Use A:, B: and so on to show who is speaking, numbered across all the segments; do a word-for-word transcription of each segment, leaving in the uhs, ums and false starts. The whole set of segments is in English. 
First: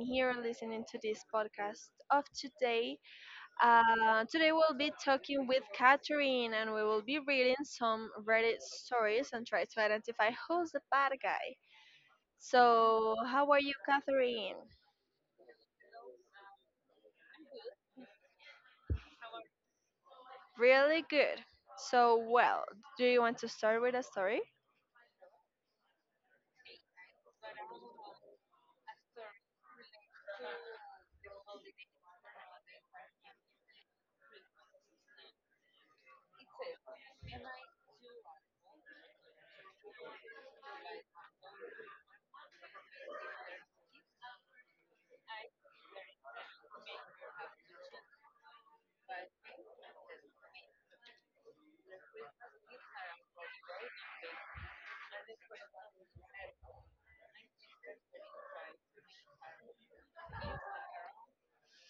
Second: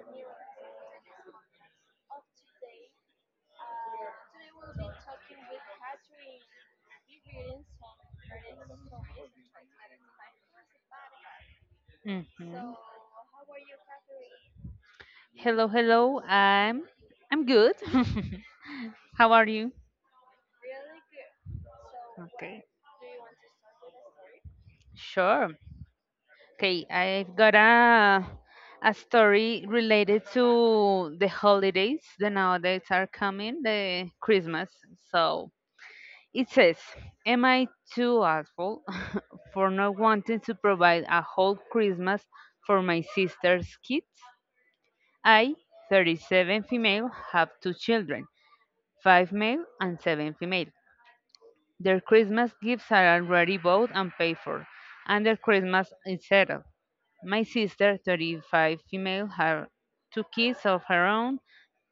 A: here and listening to this podcast of today. Uh, today we'll be talking with Catherine and we will be reading some Reddit stories and try to identify who's the bad guy.
B: Mhm.
A: So, how are you, Catherine?
B: Hello, hello. I'm I'm good. How are you?
A: Really good. So,
B: Okay.
A: well, do you want to start with a story?
B: Sure. Okay, I've got a a story related to the holidays that nowadays are coming, the Christmas. So it says, am I too awful for not wanting to provide a whole Christmas for my sister's kids? I, thirty-seven female, have two children. Five male and seven female. Their Christmas gifts are already bought and paid for, and their Christmas is settled. My sister, thirty-five female, had two kids of her own,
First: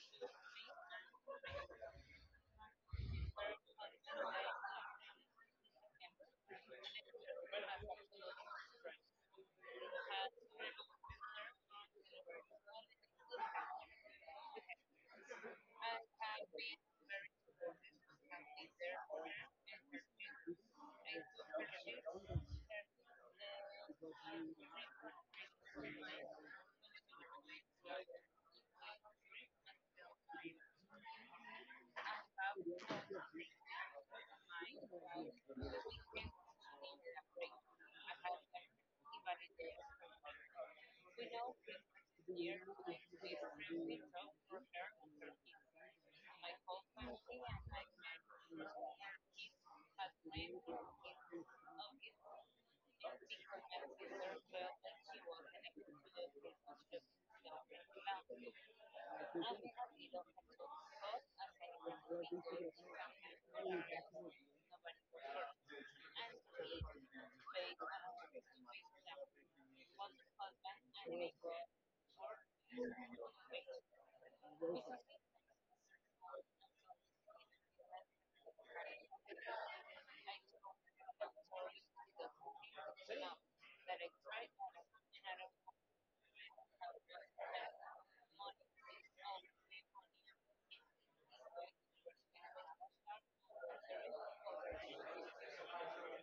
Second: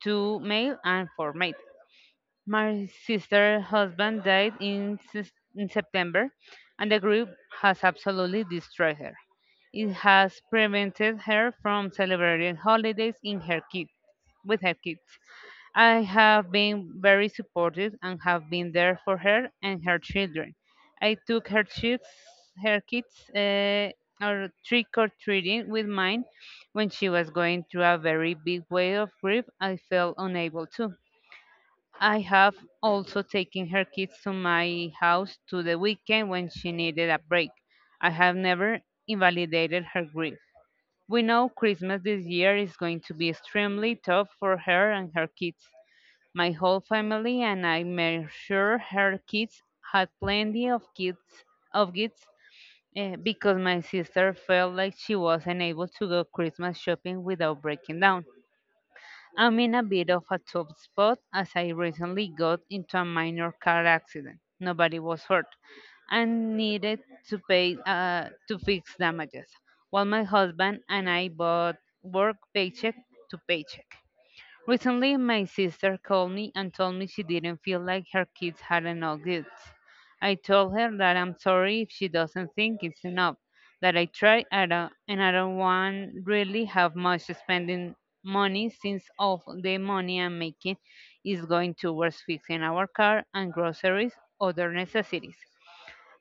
B: two male and four male. My sister's husband died in, Sep- in September, and the grief has absolutely destroyed her. It has prevented her from celebrating holidays in her kid, with her kids. I have been very supportive and have been there for her and her children. I took her kids, her kids, uh, or trick or treating with mine when she was going through a very big wave of grief. I felt unable to. I have also taken her kids to my house to the weekend when she needed a break. I have never invalidated her grief. We know Christmas this year is going to be extremely tough for her and her kids. My whole family and I made sure her kids had plenty of kids of gifts, eh, because my sister felt like she wasn't able to go Christmas shopping without breaking down. I'm in a bit of a tough spot as I recently got into a minor car accident. Nobody was hurt and needed to pay uh, to fix damages, while my husband and I both work paycheck to paycheck. Recently, my sister called me and told me she didn't feel like her kids had enough gifts. I told her that I'm sorry if she doesn't think it's enough, that I try I don't- and I don't want really have much spending money since all the money I'm making is going towards fixing our car and groceries, other necessities.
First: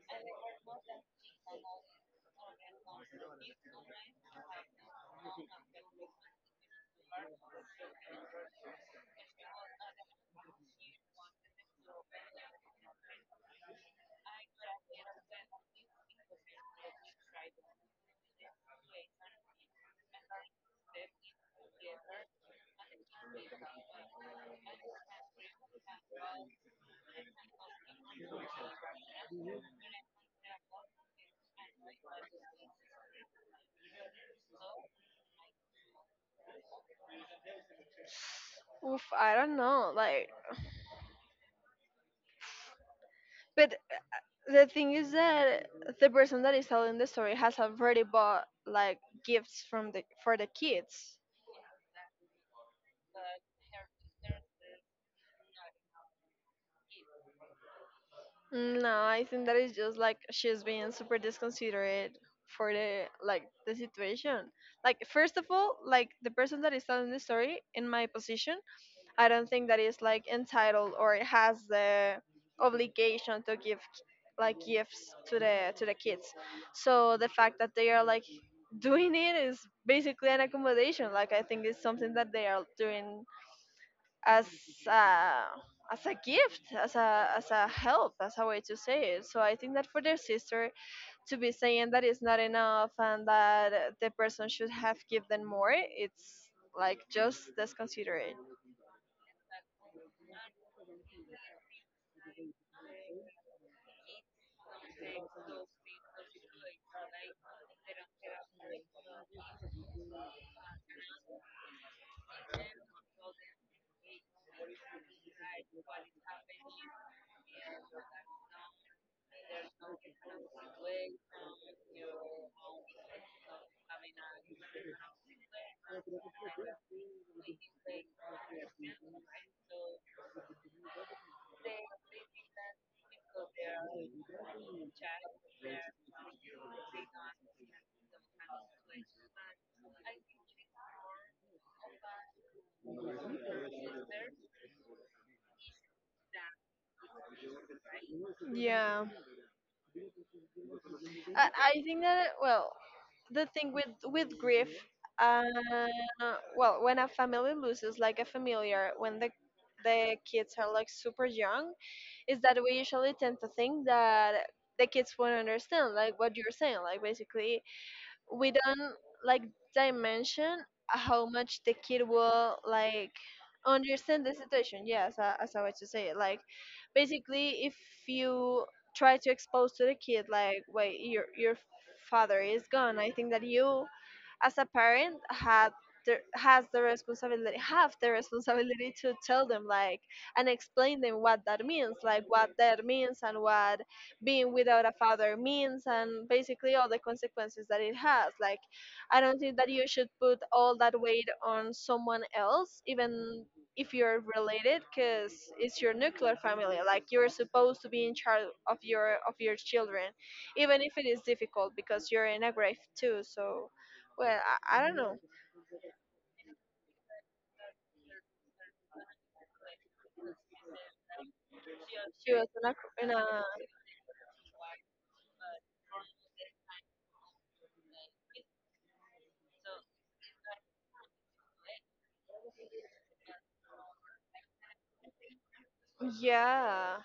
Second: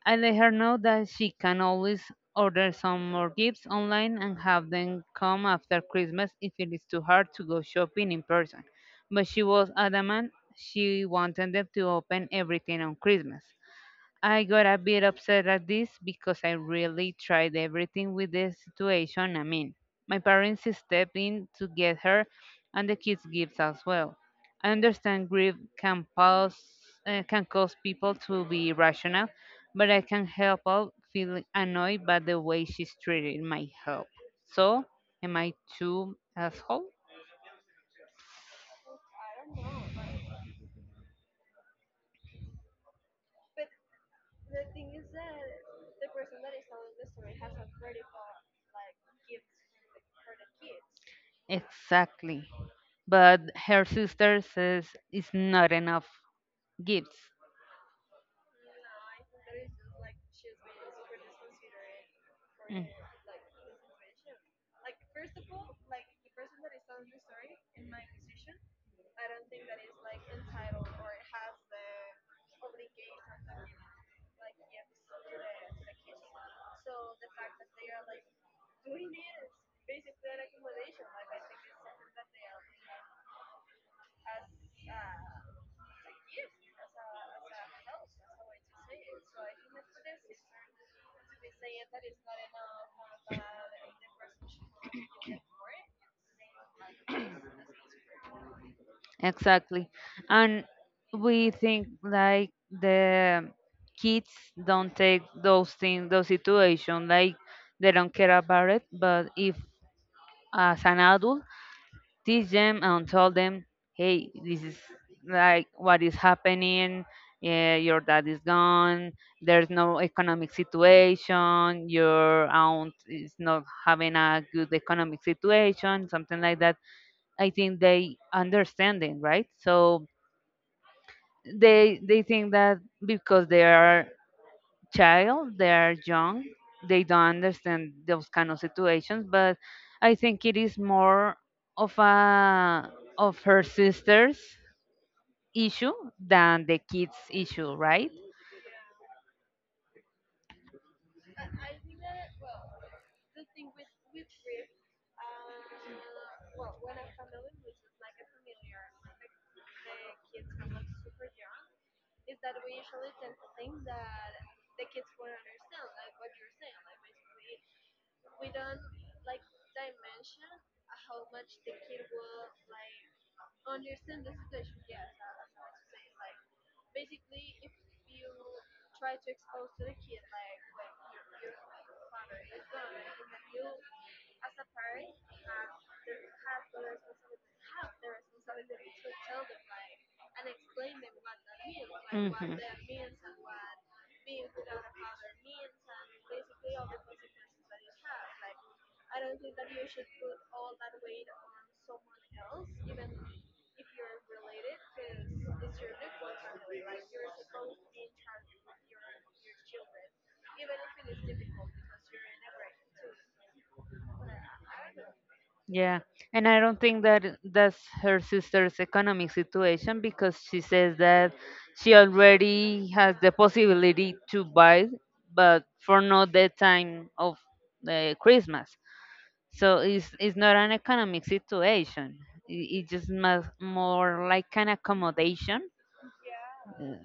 B: I let her know that she can always order some more gifts online and have them come after Christmas if it is too hard to go shopping in person. But she was adamant she wanted them to open everything on Christmas. I got a bit upset at this because I really tried everything with the situation. I mean, my parents stepped in to get her, and the kids' gifts as well. I understand grief can pause, uh, can cause people to be irrational, but I can't help but feel annoyed by the way she's treated my help. So, am I too asshole?
A: Oof, I don't know. Like, but the thing is that the person that is telling the story has already bought like gifts from the for the kids.
B: Exactly. But her sister says it's not enough gifts.
A: Mm, no, I think that is just like she's being super disconsiderate for
B: Mm.
A: the like the situation. Like first of all, like the person that is telling the story in my position, I don't think that is like entitled or has the obligation to give like gifts to the to the kids. So the fact that they are like doing it is basically an accommodation. Like I think it's something that they are doing as uh, as a gift, as a as a help, as a way to say it. So I think that for their sister to be saying that it's not enough and that uh, the person should have given more, it's like just disconsiderate.
B: Exactly. And we think like the kids don't take those things, those situations, like they don't care about it. But if as an adult, teach them and tell them, hey, this is like what is happening. Yeah, your dad is gone. There's no economic situation. Your aunt is not having a good economic situation, something like that, I think they understanding, right? So they they think that because they are child, they are young, they don't understand those kind of situations. But I think it is more of a of her sister's issue than the kids' issue, right?
A: Yeah, I, I think that, well, the thing with with grief. Uh, well, when a family loses like a familiar, when the the kids are like super young, is that we usually tend to think that the kids won't understand like what you're saying, like basically we don't like dimension how much the kid will like understand the situation. Yes, uh, as I was to say, like basically if you try to expose to the kid like, wait, your your father is gone. I think that you as a parent had the, has the responsibility have the responsibility to tell them like and explain them what that means, like what that means and what being without a father means, and basically all the consequences that it has. Like I don't think that you should put all that weight on someone else even if you're related, because it's your nuclear family, like you're
B: you
A: supposed to be in charge of your of your children even if it is difficult because you're in a grave too. So, well, i, I don't know.
B: Yeah, and I don't think that that's her sister's economic situation because she says that she
A: She was in a,
B: already
A: in
B: has the
A: a
B: possibility to buy, but for not the time of the Christmas. So it's, it's not an economic situation. I- It's just mas- more like an accommodation. Uh,
A: Yeah,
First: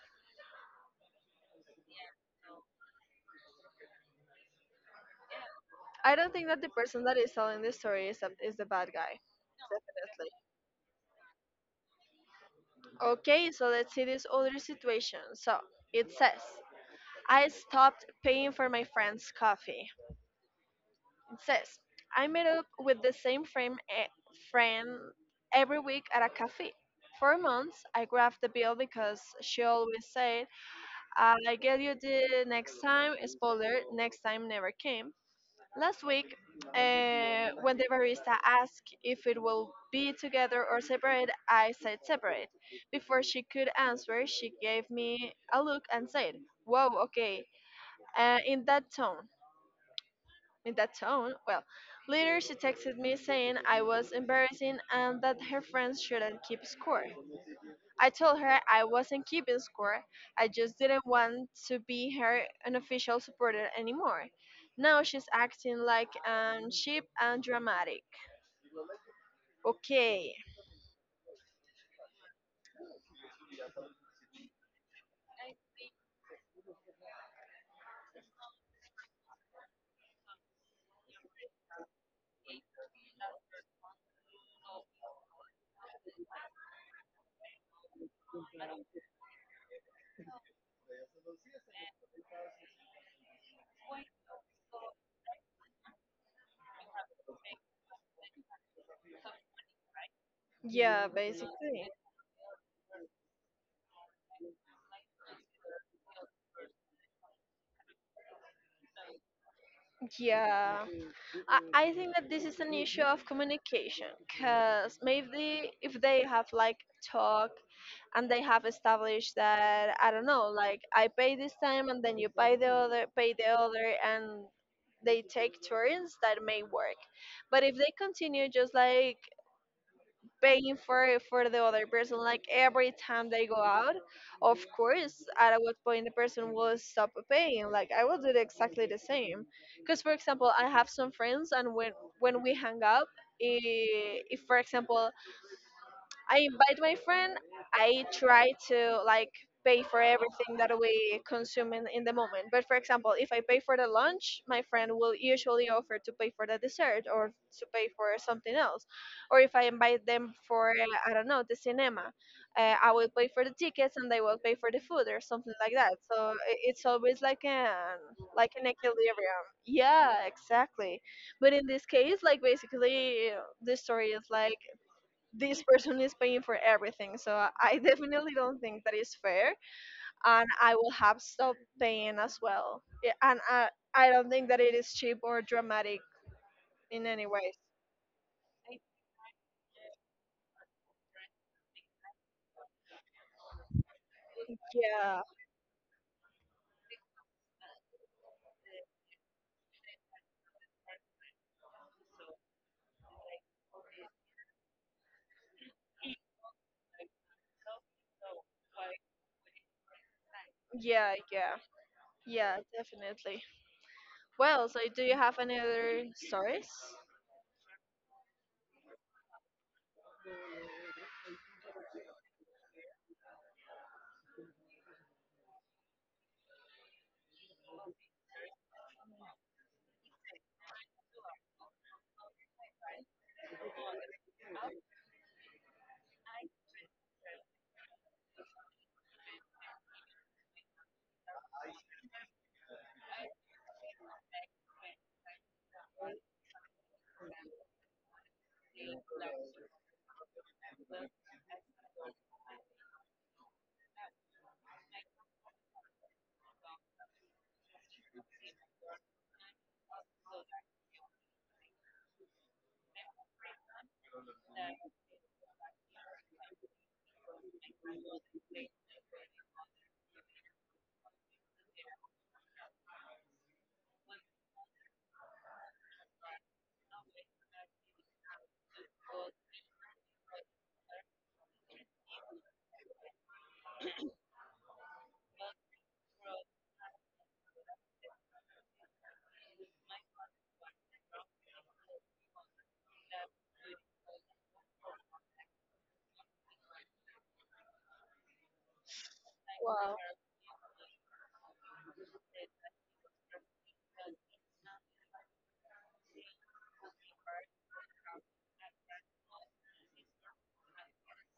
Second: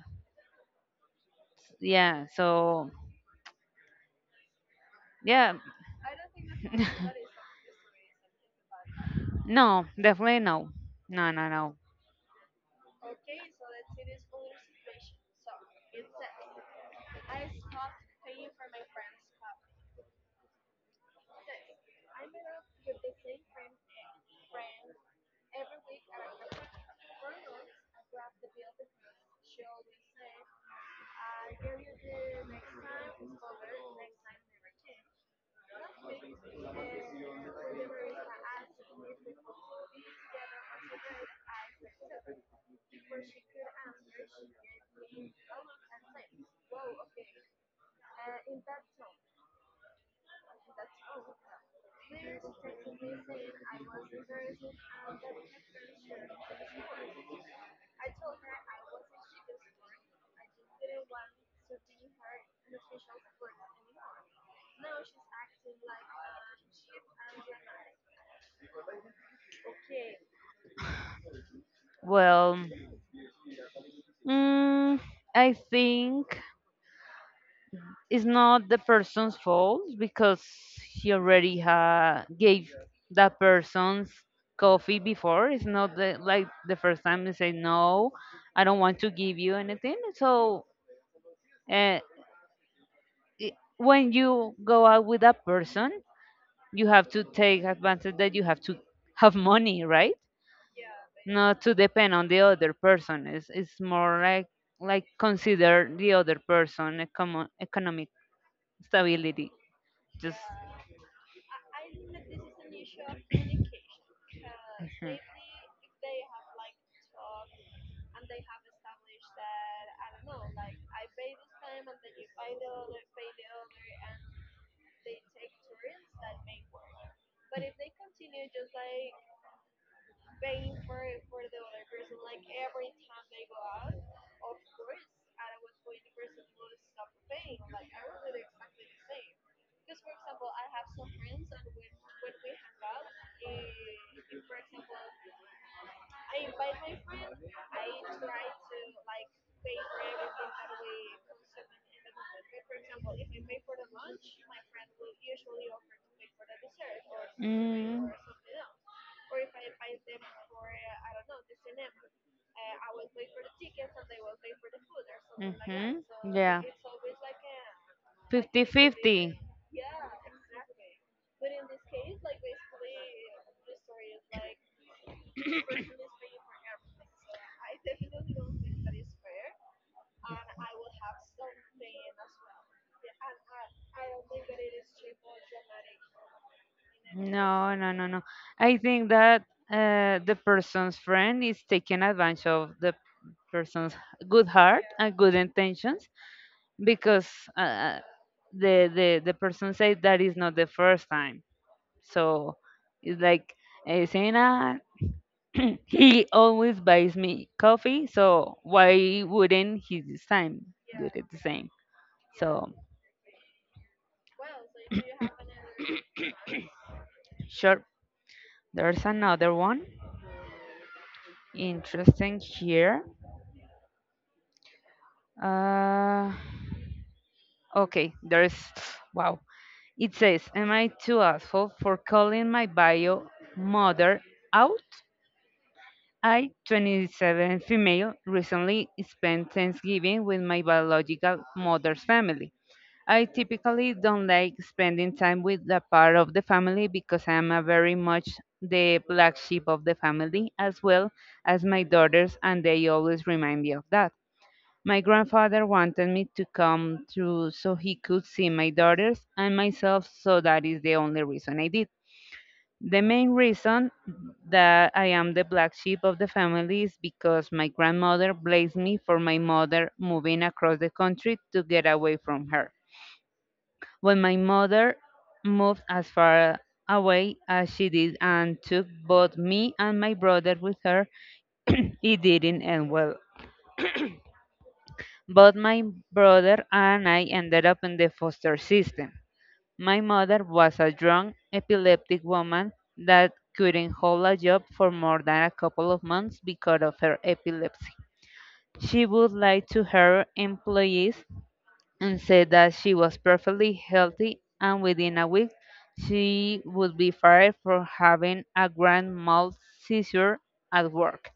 B: Yeah. So yeah,
A: I don't think that the person that is telling the story is, a, is the bad guy.
B: no, definitely no, no, no, no.
A: Definitely. Okay, so let's see this other situation. So it says, I stopped paying for my friend's coffee. It says, I met up with the same friend, eh, friend every week at a cafe. For months, I grabbed the bill because she always said, I get you the next time. Spoiler, next time never came. Last week, uh, when the barista asked if it will be together or separate, I said separate. Before she could answer, she gave me a look and said, whoa, okay, uh, in that tone. In that tone? Well, later she texted me saying I was embarrassing and that her friends shouldn't keep score. I told her I wasn't keeping score. I just didn't want to be her unofficial supporter anymore. Now she's acting like um cheap and dramatic. Okay.
B: Well, mm, I think it's not the person's fault because he already ha- gave that person's coffee before. It's not the, like the first time they say no, I don't want to give you anything. So. Uh, i- when you go out with that person, you have to take advantage that you have to have money, right?
A: Yeah,
B: Not to
A: basically.
B: depend on the other person. It's, it's more like like consider the other person econo- economic stability. Just.
A: Yeah. I, I think that this is an issue of
B: Mhm.
A: communication because maybe if they have like talk and they have established that, I don't know, like I pay this time and then you pay the other, pay the other, and they take turns, that may work. But if they continue just like paying for for the other person, like every time they go out, of course, at what point the person will stop paying. Like I will do the- exactly the same, because for example, I have some friends, and when when we hang up. i- If, for example, I invite my friend. I try to like pay for everything that we consume in, in the moment. But for example, if I pay for the lunch, my friend will usually offer to pay for the dessert or to pay for something else. Or if I invite them for uh, I don't know, the cinema, uh, I will pay for the tickets and they will pay for the food or something like that. So i-
B: Fifty-fifty.
A: it's always like an like an equilibrium. Yeah, exactly. But in this case, like basically uh, the story is like this person is paying for everything. So I I definitely don't think that is fair, and I will have stopped paying as well. Yeah, and I I don't think that it is cheap or dramatic in any way.
B: No, no, no, no. I think that uh, the person's friend is taking advantage of the person's good heart and
A: Yeah,
B: good intentions, because uh, uh, the, the the person said that is not the first time. So it's like uh, saying, ah, he always buys me coffee, so why wouldn't he this time do
A: yeah,
B: it the
A: yeah,
B: same?
A: yeah,
B: So
A: definitely. Well, so do you have any other stories?
B: sure, there's another one interesting here. Uh, okay, there's wow. It says, "Am I too asshole for calling my bio mother out?" I, twenty-seven female, recently spent Thanksgiving with my biological mother's family. I typically don't like spending time with that part of the family because I am a very much the black sheep of the family, as well as my daughters, and they always remind me of that. My grandfather wanted me to come through so he could see my daughters and myself, so that is the only reason I did. The main reason that I am the black sheep of the family is because my grandmother blamed me for my mother moving across the country to get away from her. When my mother moved as far away as she did and took both me and my brother with her, it didn't end well. Both my brother and I ended up in the foster system. My mother was a drunk, epileptic woman that couldn't hold a job for more than a couple of months because of her epilepsy. She would lie to
A: Wow.
B: her employees and said that she was perfectly healthy, and within a week, she would be fired for having a grand mal seizure at work.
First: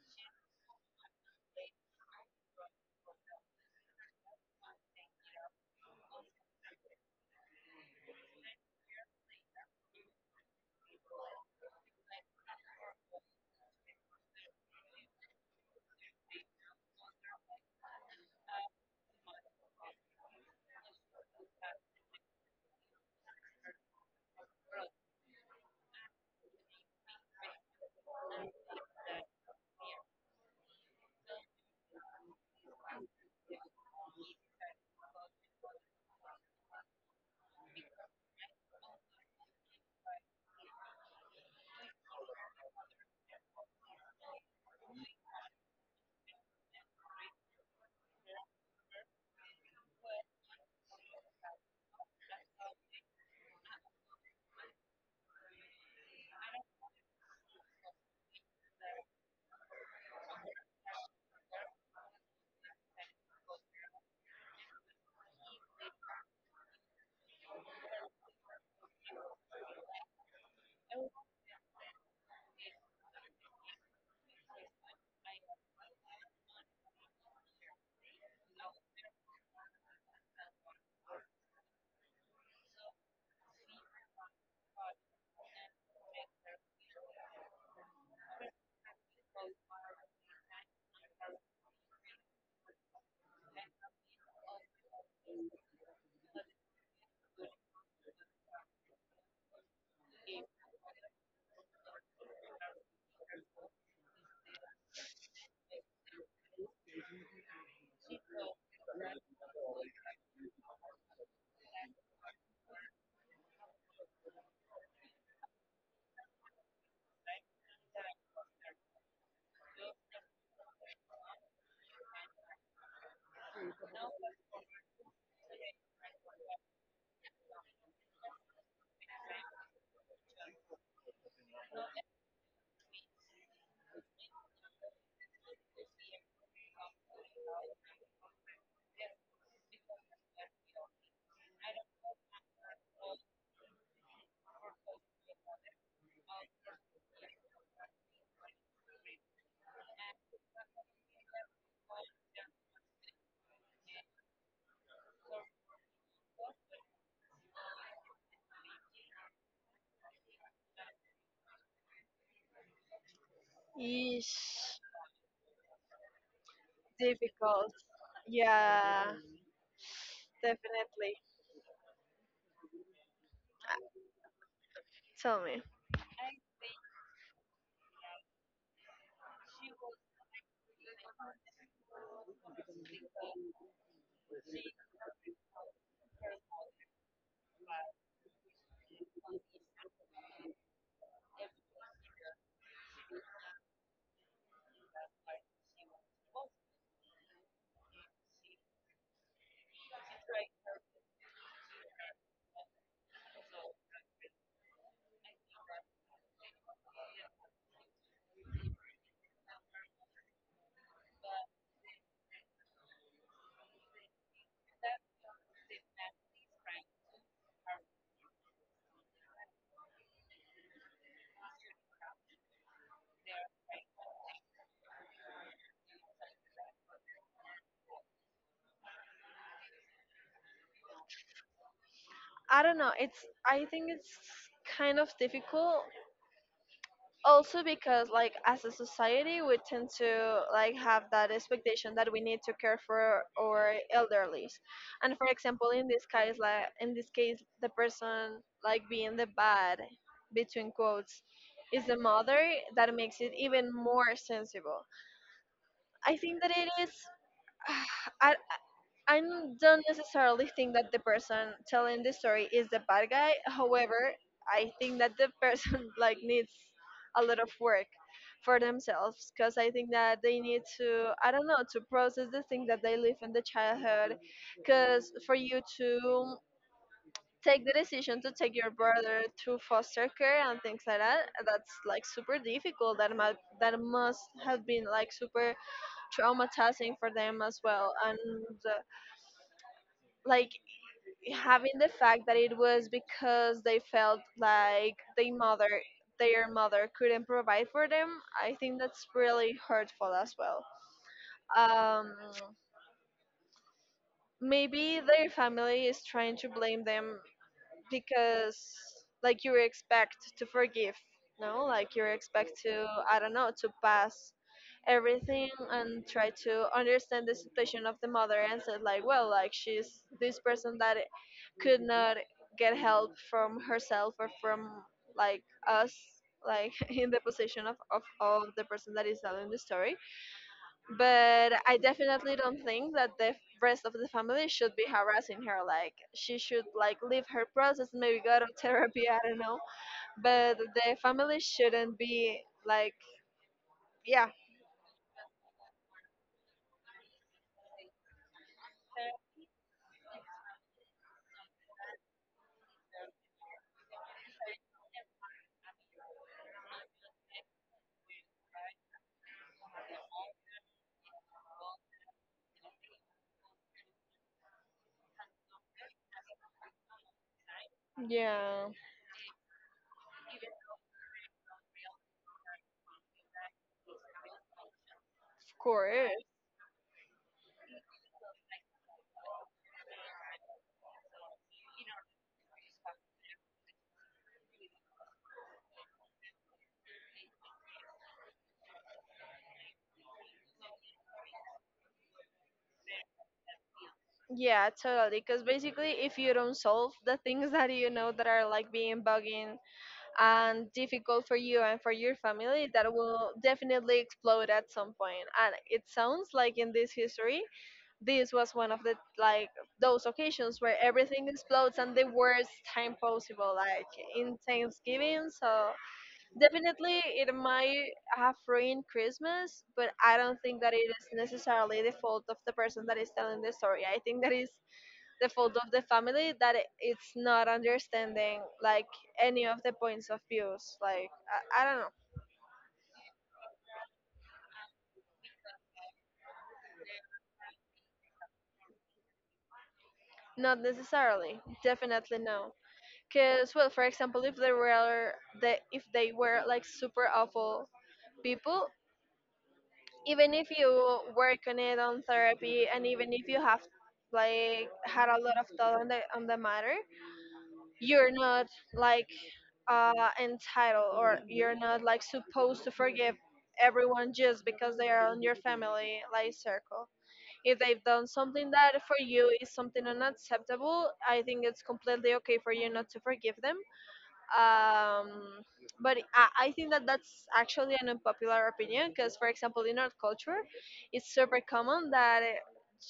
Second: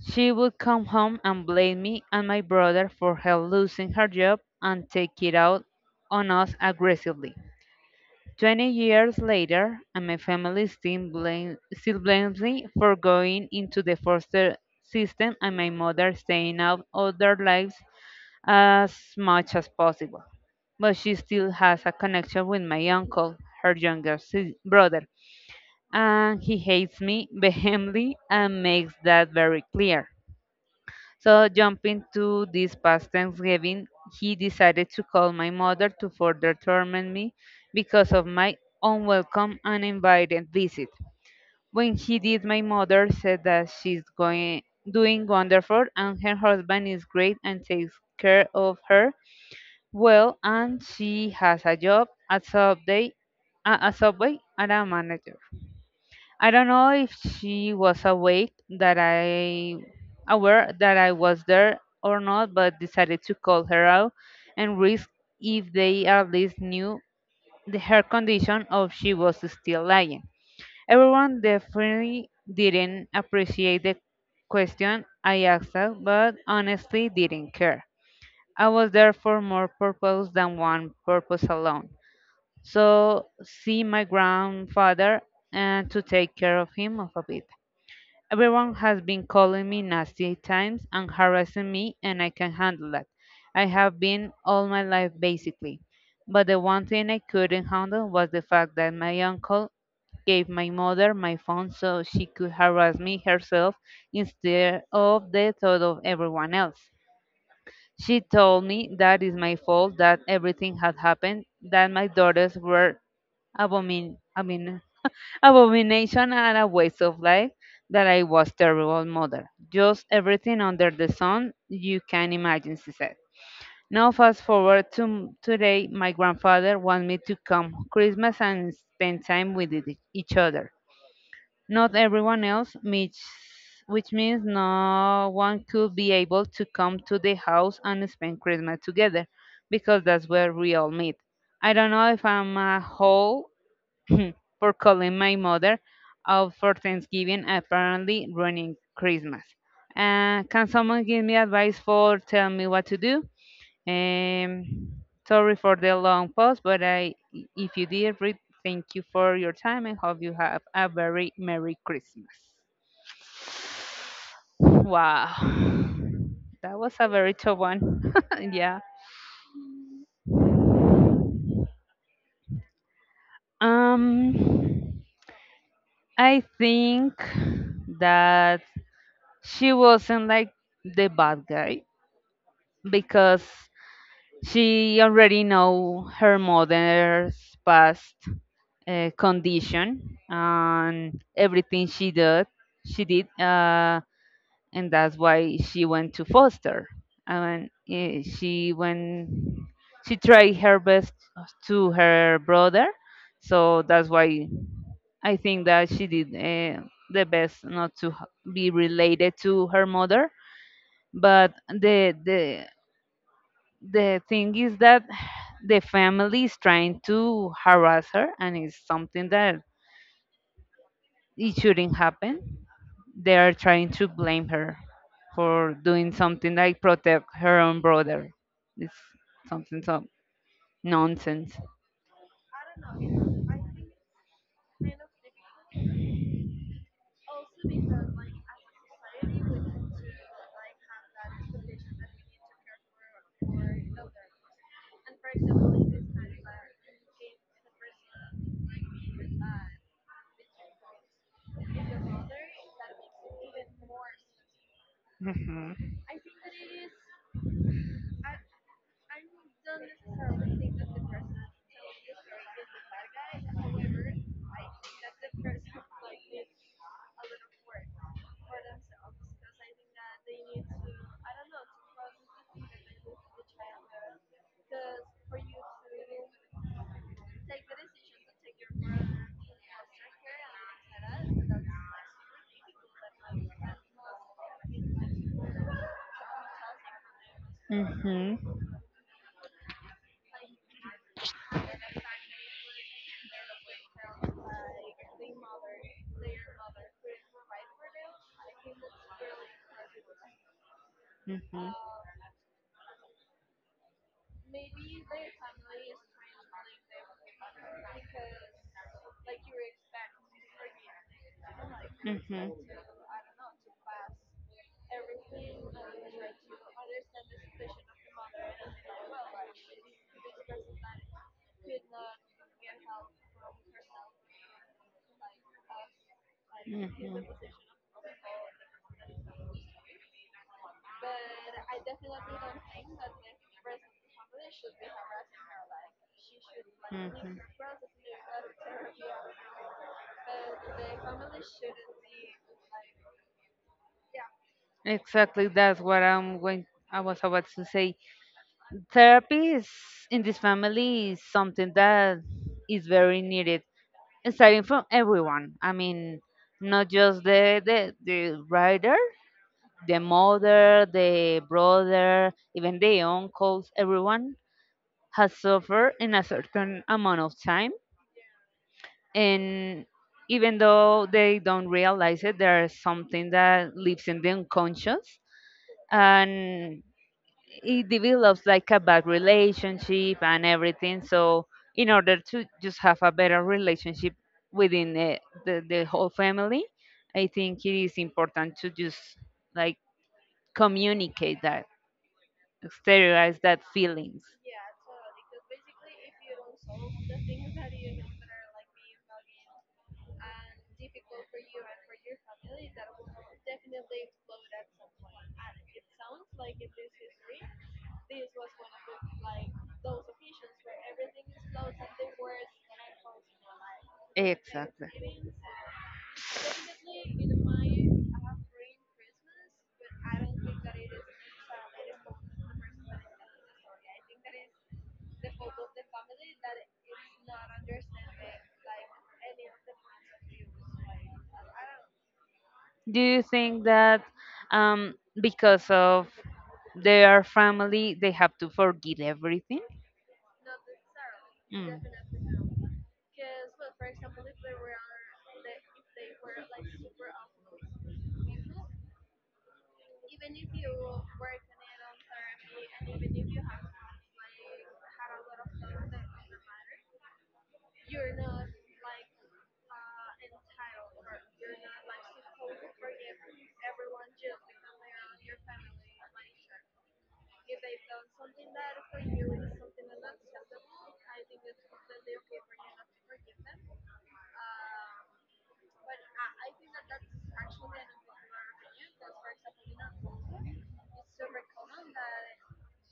B: She would come home and blame me and my brother for her losing her job and take it out on us aggressively. Twenty years later, and my family still, blame, still blames me for going into the foster system and my mother staying out of their lives as much as possible. But she still has a connection with my uncle, her younger sis- brother, and he hates me vehemently and makes that very clear. So, jumping to this past Thanksgiving, he decided to call my mother to further torment me because of my unwelcome, uninvited visit. When he did, my mother said that she's going doing wonderful and her husband is great and takes care of her well, and she has a job at Subway, uh, a Subway, and a manager. I don't know if she was awake that I aware that I was there or not, but decided to call her out and risk if they at least knew the, her condition or if she was still lying. Everyone definitely didn't appreciate the question I asked her, but honestly didn't care. I was there for more purpose than one purpose alone. So see my grandfather and to take care of him of a bit. Everyone has been calling me nasty times and harassing me, and I can handle that. I have been all my life basically. But the one thing I couldn't handle was the fact that my uncle gave my mother my phone so she could harass me herself instead of the thought of everyone else. She told me that is my fault that everything had happened, that my daughters were abomin- abomin- abomination and a waste of life, that I was terrible mother. Just everything under the sun you can imagine, she said. Now fast forward to m- today, my grandfather wants me to come Christmas and spend time with it- each other. Not everyone else, which, which means no one could be able to come to the house and spend Christmas together, because that's where we all meet. I don't know if I'm a whole for calling my mother out for Thanksgiving, apparently ruining Christmas. Uh, can someone give me advice for tell me what to do? Um, Sorry for the long pause, but I, if you did read, thank you for your time and hope you have a very Merry Christmas.
A: Yeesh.
B: Wow, that was a very tough
A: Difficult.
B: one. Yeah.
A: Yeah, definitely. Uh,
B: Um,
A: Tell me.
B: I think that she wasn't like the bad guy, because she already know her mother's past uh, condition, and everything she did she did uh, and that's why she went to foster, and eh, she went she tried her best to her brother. So that's why I think that she did uh, the best not to h- be related to her mother. But the the the thing is that the family is trying to harass her, and it's something that it shouldn't happen. They are trying to blame her for doing something like protect her own brother. It's something so nonsense.
A: I don't know. It's. I think it's kind of difficult also because like as a society we tend to like have that expectation that we need to care for our elderlies, and for example in this case, like in this case the person like being the bad, between quotes, is the mother. That makes it even more sensible. I think that it is I, I don't necessarily think that the person telling the story is the bad guy. However, I think that the person like needs a lot of work for themselves because I think that they need to, I don't know, to process the thing that they live in the childhood. Because for you to take the decision to take your brother to foster care and things like that, that's like super difficult. That mu- that must have been like super traumatizing for them as well. And uh, like having the fact that it was because they felt like their mother their mother couldn't provide for them, I think that's really hurtful as well. um Maybe their family is trying to blame them because like you expect to forgive, no, like you expect to, I don't know, to pass everything and try to understand the situation of the mother and said like, well, like she's this person that could not get help from herself or from like us, like in the
B: Mhm.
A: position of, of, of the person that is telling the story. But I definitely don't think that the rest of the family should be harassing her. Like she should like leave
B: Mhm.
A: her process, maybe go to therapy. I don't know, but the family shouldn't be like, yeah,
B: Like, exactly, that's what I'm going. I was about to say. Therapy is in this family is something that is very needed, starting from everyone. I mean, not just the the, the writer, the mother, the brother, even the uncles. Everyone has suffered in a certain amount of time,
A: yeah, of
B: and even though they don't realize it, there is something that lives in the unconscious,
A: course.
B: and it develops like a bad relationship and everything. So in order to just have a better relationship within the, the, the whole family, I think it is important to just like communicate that, exteriorize that feelings.
A: Yeah, totally. Because basically, if you don't solve the things that you know that are like being bugging and difficult for you and for your family, that will definitely explode at some point. And it sounds like in this history this was one of the like those occasions where everything explodes and the worst time possible, like in
B: Exactly.
A: Thanksgiving. So definitely it might have ruined Christmas, but I don't think that it is necessarily the fault of the person that is telling the story. I think that is the fault of the family that it- it's not understanding like any of the points of views. Like i, I don't know.
B: Do you think that um, because of their family, they have to forgive everything?
A: Not necessarily,
B: Mm.
A: definitely no. Cause well, for example, if they were the if they were like super awful people, even if you work on it on therapy, and even if you have like had a lot of thought on the on the matter, you're not like uh entitled, or you're not like supposed to forgive everyone just because they are on your family like circle. If they've done something that for you is something unacceptable, I think it's completely okay for you not to forgive them. um, but I, I think that that's actually an unpopular opinion because for example in our culture it's super common that uh,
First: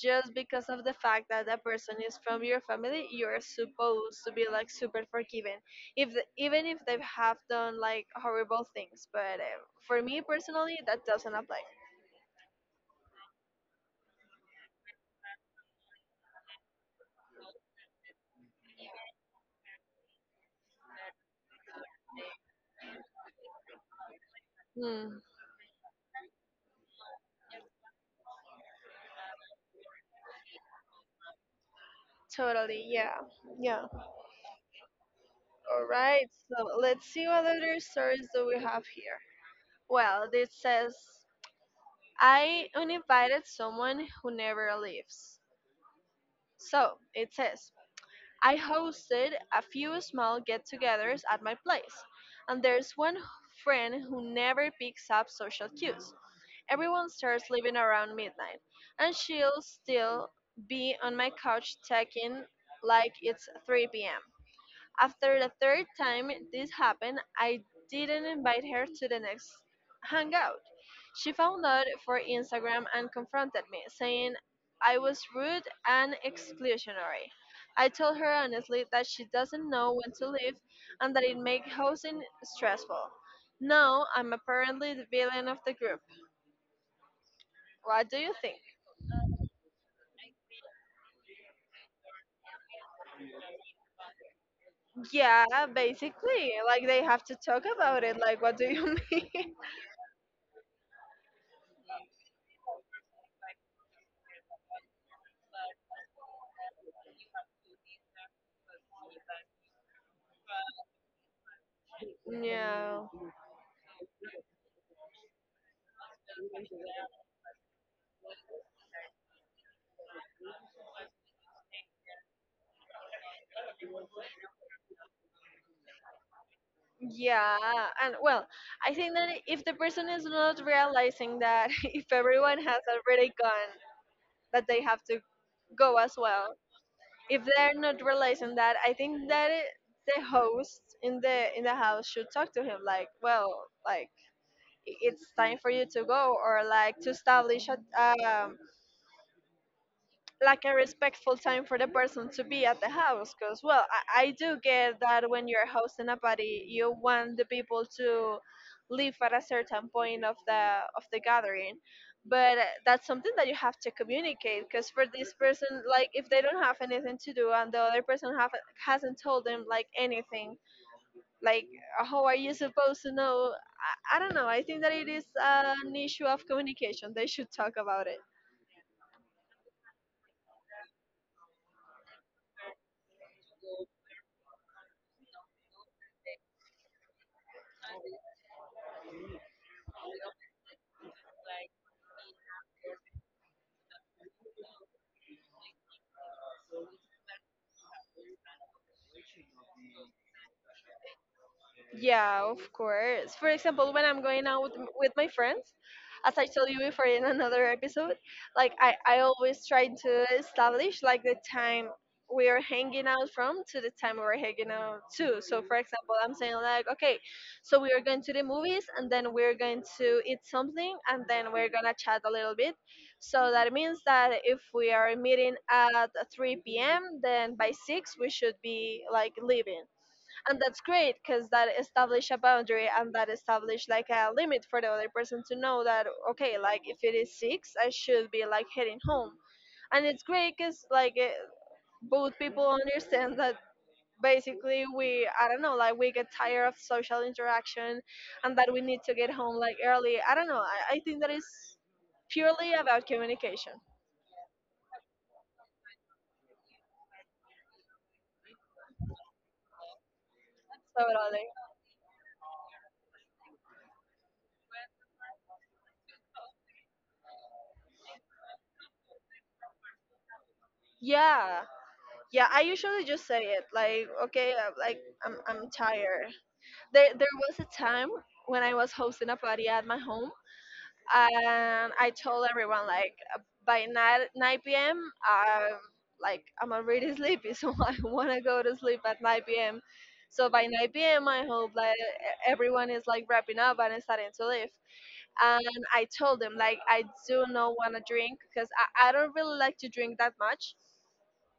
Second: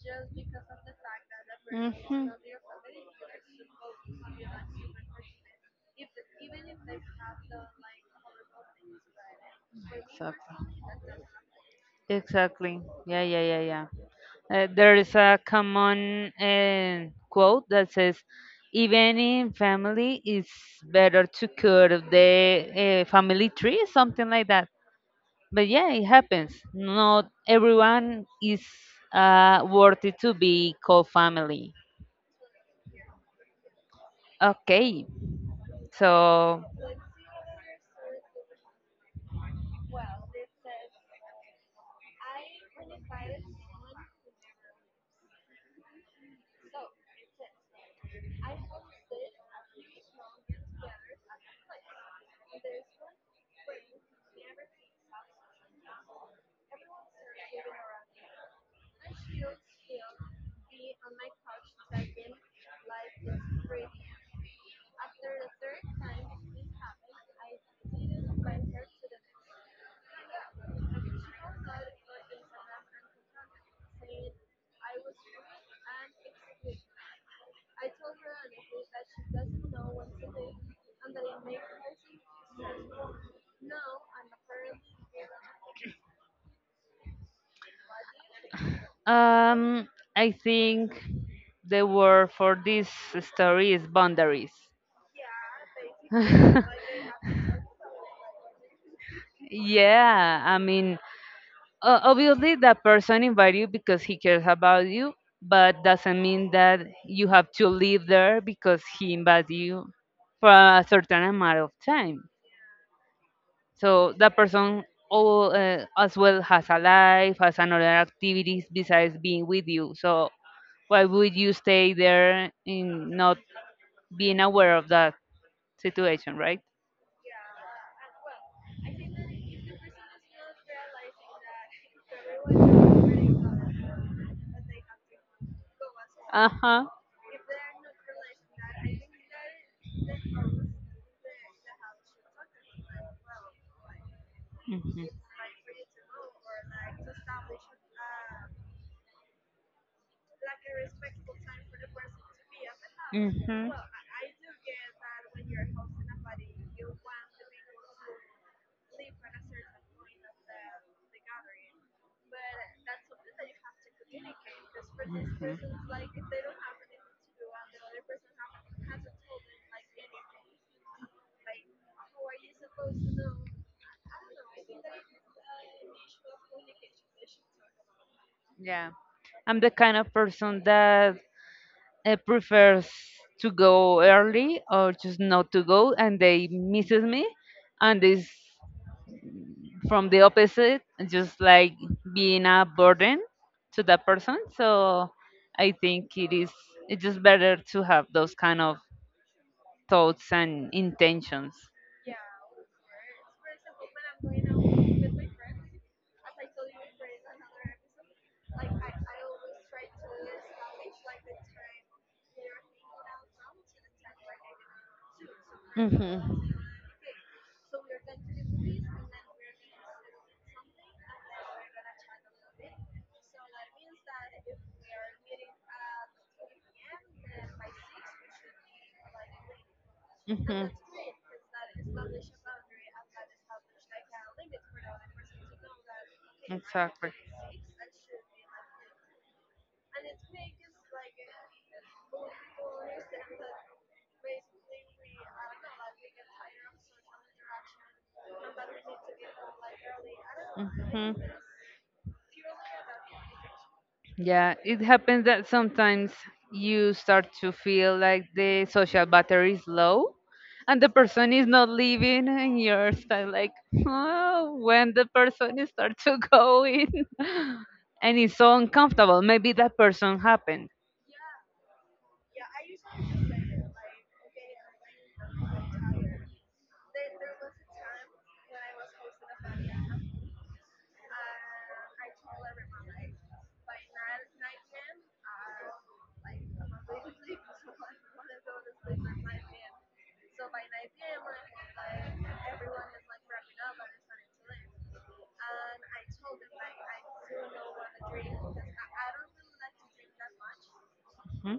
A: just because of the fact that that person is
B: Hmm.
A: from your family you're supposed to be like super forgiving if the, even if they have done like horrible things. But uh, for me personally that doesn't apply.
B: Personally, exactly. Yeah, yeah, yeah, yeah. Uh, there is a common uh, quote that says, even in family, it's better to cut the uh, family tree, something like that.
A: Hmm,
B: But yeah, it happens. Not everyone is uh, worthy to be called family.
A: totally. Yeah, yeah.
B: Okay,
A: All right,
B: so
A: so let's see what other stories do we have here. Well, this says, I uninvited someone who never leaves. So it says, I hosted a few small get togethers at my place, and there's one friend who never picks up social cues. Everyone starts leaving around midnight, and she'll still be on my couch teching like it's three p m. After the third time this happened, I didn't invite her to the next hangout. She found out for Instagram and confronted me, saying I was rude and exclusionary. I told her honestly that she doesn't know when to leave and that it makes housing stressful. Now I'm apparently the villain of the group. What do you think?
B: um, I think the word for this story is boundaries.
A: Yeah, basically. Like they have to talk about it. Like, what do you mean?
B: Yeah, I mean, uh, obviously that person invited you because he cares about you, but doesn't mean that you have to live there because he invited you for a certain amount of time.
A: Yeah.
B: So that person all, uh, as well has a life, has another activities besides being with you. So why would you stay there in not being aware of that situation, right?
A: Yeah, and well, I think that if the person is not realizing that if everyone has already gone, that they have to go as
B: Uh
A: well.
B: huh.
A: If they're not realizing that, I think that it, the host in the in the house should talk to him like, well, like i-
B: Mhm.
A: it's time for you to go, or like to establish a um, like a respectful time for the person to be at the house because
B: Mhm.
A: well I, I do get that when you're hosting a party you want the people to leave at a certain point of the of the gathering but uh, that's something that you have to communicate because for this
B: Mhm.
A: person, like if they don't have anything to do and the other person have, hasn't told them like anything, like how are you supposed to know? I, I don't know, I think that it is uh, an issue of communication. They should talk about it.
B: Yeah. I'm the kind of person that uh, prefers to go early or just not to go, and they misses me, and this from the opposite, just like being a burden to that person. So I think it is it's just better to have those kind of thoughts and intentions.
A: Yeah, of course. For example, when I'm going out m- with my friends, as I told you before in another episode, like I, I always try to establish like the time we are hanging out from to the time we're hanging out to. So for
B: Hmm.
A: example,
B: Hmm.
A: I'm saying like, okay, so we are going to the movies and then we're going to eat something and then we're gonna chat a little bit. So that means that if we are meeting at three p m, then by six we should be like leaving, and that's great because that established a boundary and that established like a limit for the other person to know that, okay, like if
B: Exactly.
A: it is six I should be like heading home. And it's great because like it, both people understand that basically we I don't know, like we get tired of social interaction and that we need to get home like early. I don't know, i, I
B: Hmm.
A: think that is purely about communication.
B: Yeah, it happens that sometimes you start to feel like the social battery is low and the person is
A: Totally,
B: not leaving, and you're still like, oh, when the person is start to go in and it's so uncomfortable. Maybe that person happened.
A: yeah, yeah. I usually just say it like, okay, uh, like i'm, I'm tired. There there was a time when I was hosting a party at my home, and I told everyone like uh, by nine nine p m. I'm like I'm already sleepy, so I want to go to sleep at nine p m. So by nine p m. I hope like e- everyone is like wrapping up and starting to leave. And I told them like I do not want to drink because I, I don't really like to drink that much.
B: Mhm.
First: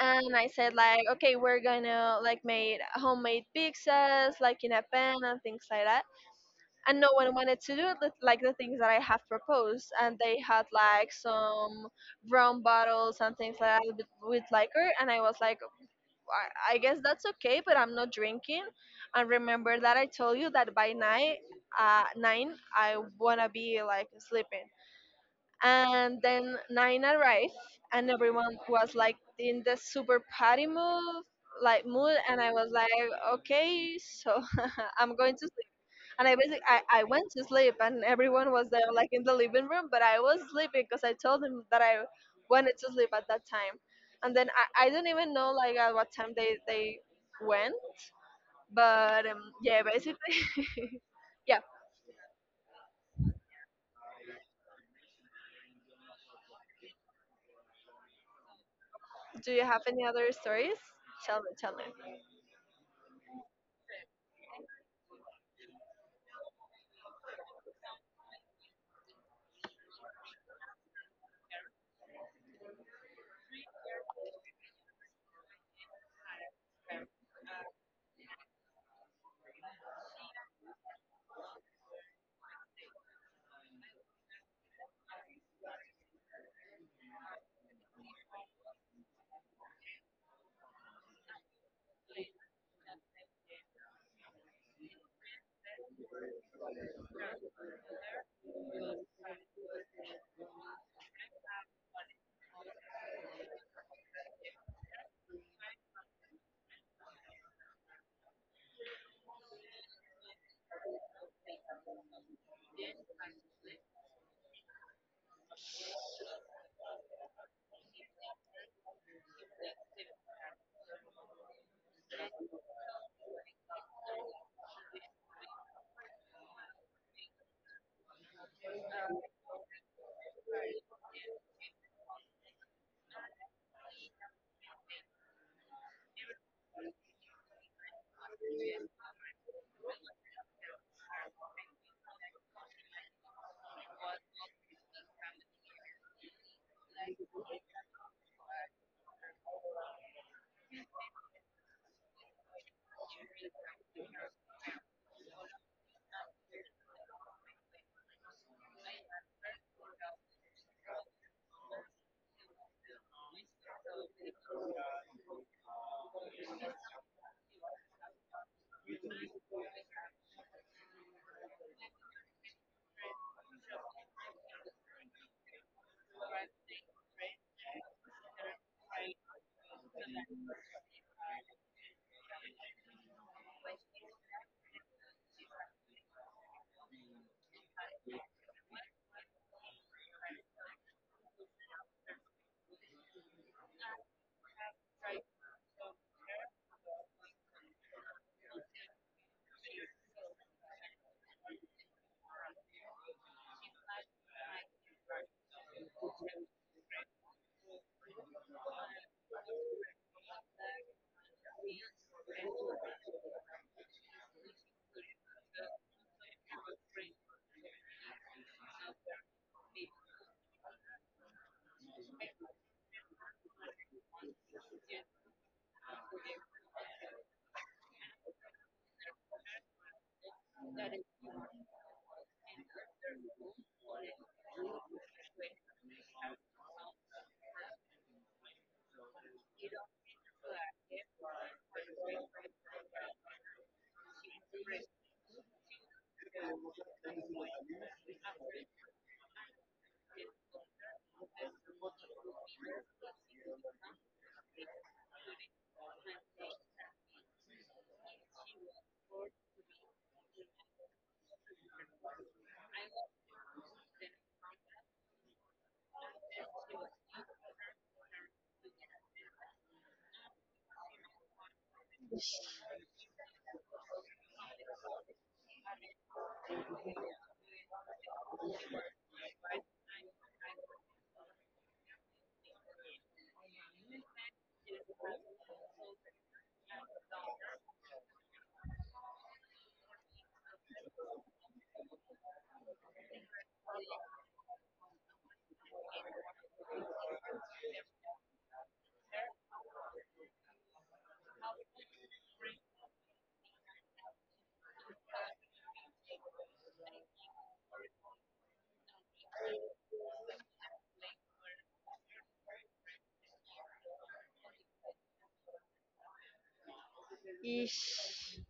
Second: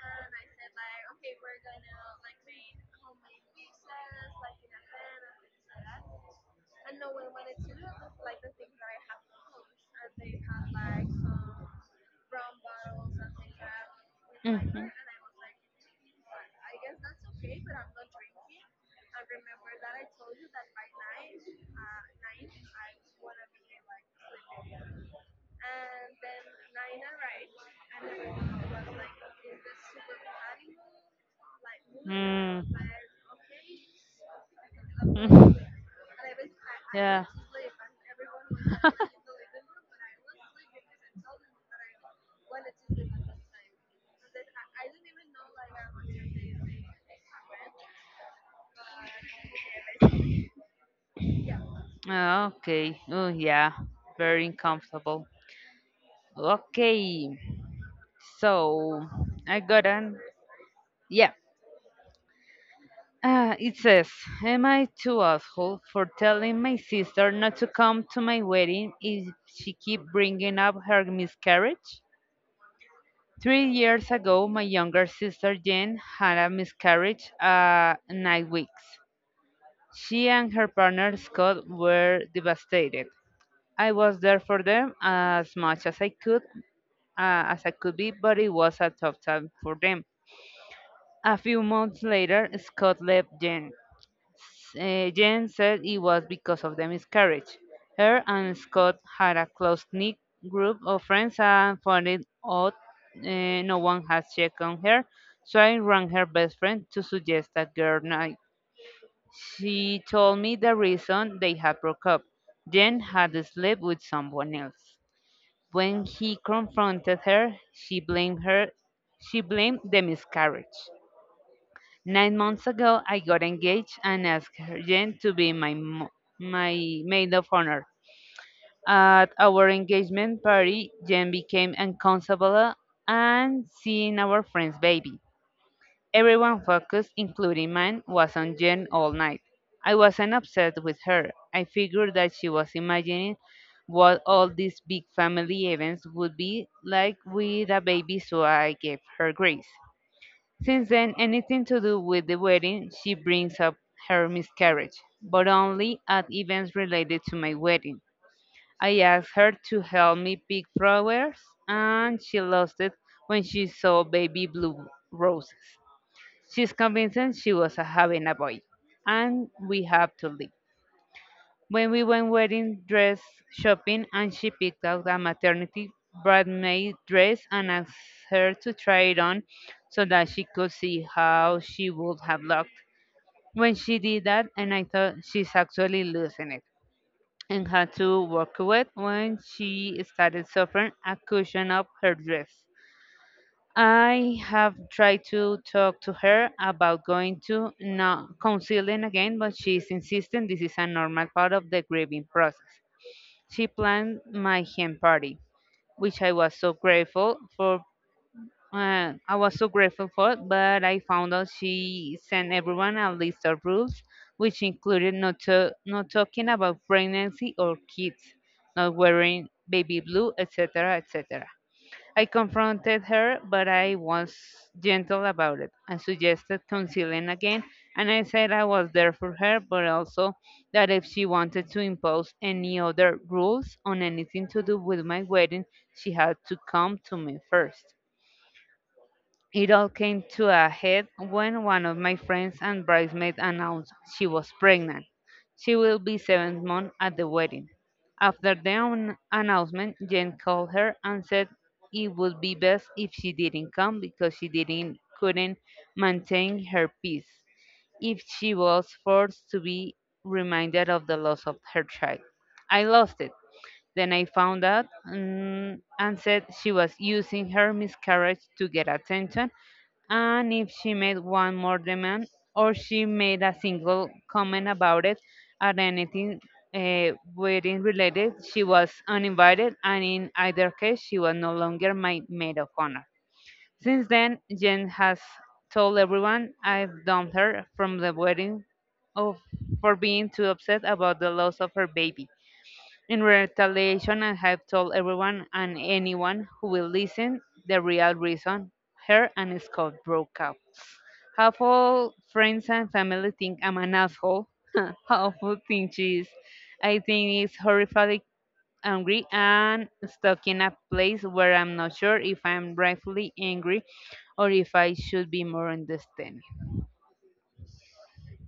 A: And I said like, okay, we're gonna like make homemade pizzas, like in a pan and things like that, and no one wanted to do it, like the things that I have proposed. And they had like some brown bottles and things like that with, with liquor. And I was like, I, I guess that's okay, but I'm not drinking. And remember that I told you that by night, uh, nine, I wanna be like sleeping.
B: Mhm.
A: And then nine arrived, and everyone was like in the super party mood, like mood, and I was like, okay, so I'm going.
B: Mm.
A: And I basically I, I went to sleep and everyone was there like in the living room, but I was sleeping because I told them that I wanted to sleep at that time. And then I, I don't even know like at what time they, they went. But um, yeah, basically yeah.
B: Ah, okay. Oh, yeah. Very uncomfortable. Okay. So
A: Do
B: I
A: you have
B: got
A: any
B: an
A: other stories?
B: yeah.
A: Tell me, tell
B: Uh, it says, am I too asshole for telling my sister not to come to my wedding if she keep bringing up her miscarriage? Three years ago, my younger sister Jen had a miscarriage uh, nine weeks. She and her partner Scott were devastated. I was there for them as much as I could, uh, as I could be, but it was a tough time for them. A few months later, Scott left Jen. Uh, Jen said it was because of the miscarriage. Her and Scott had a close-knit group of friends and found it odd uh, no one had checked on her, so I rang her best friend to suggest a girl night. She told me the reason they had broke up. Jen had slept with someone else. When he confronted her, she blamed her she blamed the miscarriage. Nine months ago, I got engaged and asked her Jen to be my mo- my maid of honor. At our engagement party, Jen became uncomfortable and seeing our friend's baby. Everyone focused, including mine, was on Jen all night. I wasn't upset with her. I figured that she was imagining what all these big family events would be like with a baby, so I gave her grace. Since then, anything to do with the wedding, she brings up her miscarriage, but only at events related to my wedding. I asked her to help me pick flowers, and she lost it when she saw baby blue roses. She's convinced she was having a boy, and we have to leave. When we went wedding dress shopping and she picked out a maternity bridesmaid dress and asked her to try it on so that she could see how she would have looked. When she did that and I thought she's actually losing it and had to walk away when she started suffering a cushion of her dress. I have tried to talk to her about going to no, counseling again, but she's insisting this is a normal part of the grieving process. She planned my hen party, which I was so grateful for. Uh, I was so grateful for, but I found out she sent everyone a list of rules, which included not to, not talking about pregnancy or kids, not wearing baby blue, etcetera, etcetera. I confronted her, but I was gentle about it I suggested concealing again. And I said I was there for her, but also that if she wanted to impose any other rules on anything to do with my wedding, she had to come to me first. It all came to a head when one of my friends and bridesmaids announced she was pregnant. She will be seven months at the wedding. After the an- announcement, Jen called her and said it would be best if she didn't come because she didn't couldn't maintain her peace if she was forced to be reminded of the loss of her child. I lost it. Then I found out mm, and said she was using her miscarriage to get attention, and if she made one more demand or she made a single comment about it at anything uh, wedding related, she was uninvited, and in either case, she was no longer my maid of honor. Since then, Jen has told everyone I've dumped her from the wedding of, for being too upset about the loss of her baby. In retaliation, I have told everyone and anyone who will listen the real reason her and Scott broke up. Half all friends and family think I'm an asshole. How awful thing she is. I think it's horrifyingly angry and stuck in a place where I'm not sure if I'm rightfully angry or if I should be more understanding.
A: me. Ish.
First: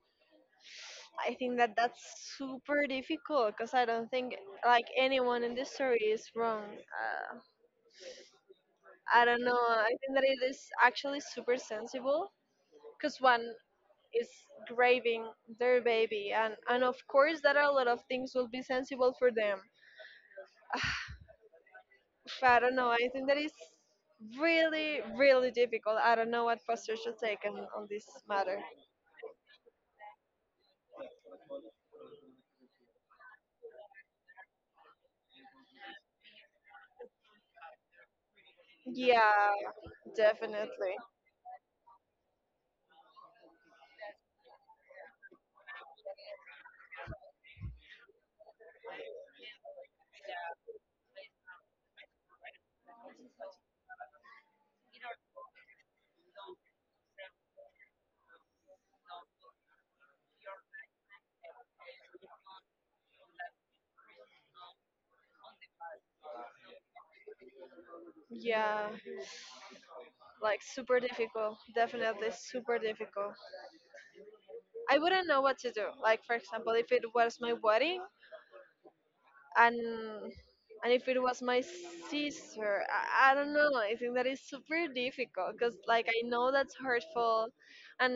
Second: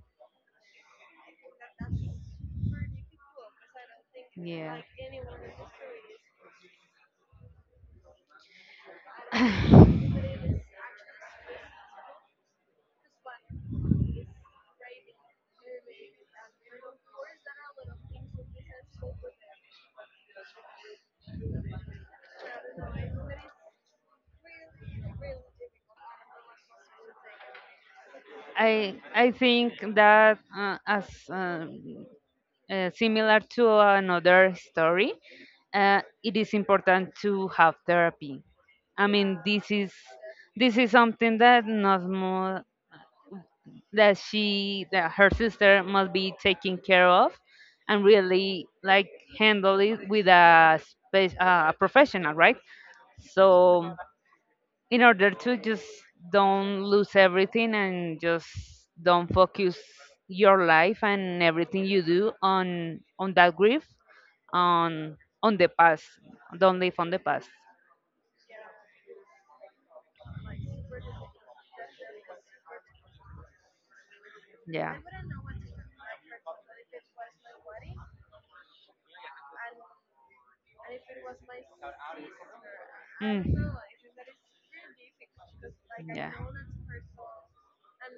A: I think that that's super difficult because I don't think
B: Yeah.
A: like anyone in this story is wrong. Uh, I don't know. I think that it is actually super sensible because one is grieving their baby, and and of course that a lot of things will be sensible for them. I don't know, I think that is really, really difficult. I don't know what posture should take on, on this matter.
B: I I think that uh, as um, uh, similar to another story, uh, it is important to have therapy. I mean,
A: Yeah,
B: this is this is
A: definitely.
B: something that not more that she that her sister must be taking care of, and really like handle it with a space, uh, a professional, right? So in order to just don't lose everything and just don't focus your life and everything you do on on that grief on on the past don't live on the past.
A: Yeah, like super difficult, definitely super difficult.
B: Yeah.
A: I wouldn't know what to do, like for example, if it was my wedding and and if it was my sister. I, I
B: Mm.
A: don't know, I think that is super difficult because like I
B: Yeah.
A: know that's hurtful. And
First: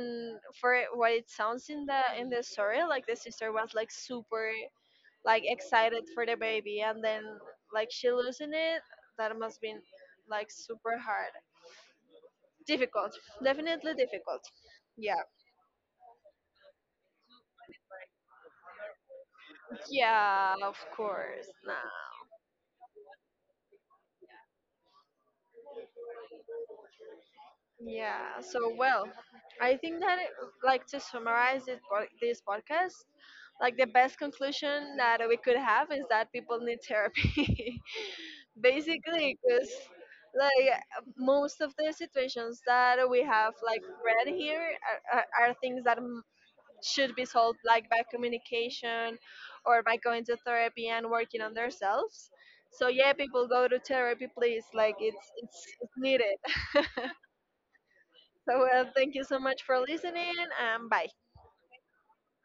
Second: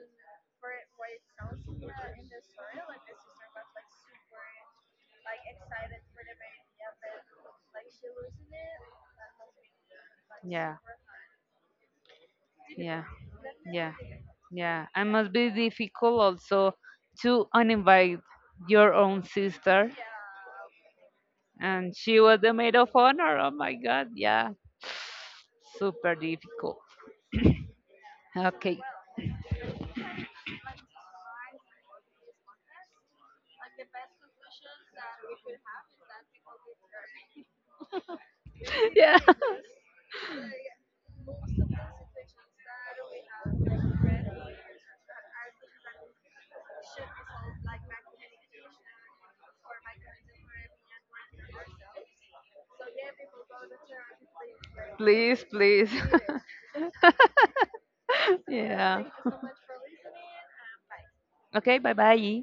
A: for it- what it sounds in the in the story, like the sister was like super like excited for the baby and then like she losing it, that must been like
B: Yeah.
A: super hard,
B: Yeah.
A: difficult,
B: Yeah.
A: definitely difficult.
B: Yeah. And
A: Yeah,
B: must be difficult also to uninvite your own sister
A: yeah, of course,
B: and
A: nah.
B: she was the maid of honor. Oh my God, yeah, super difficult.
A: Yeah. So
B: Okay,
A: well, I think that it, like to summarize it, po- this podcast, like the best conclusion that we could have is that people need therapy,
B: yeah,
A: basically, because like most of the situations that we have like read here are, are, are things that m- should be solved like by communication or by going to therapy and working on themselves. So yeah, people, go to therapy please, like it's
B: please,
A: it's,
B: please,
A: it's needed. So, uh,
B: yeah.
A: thank you so much for listening and bye.
B: Okay, bye bye.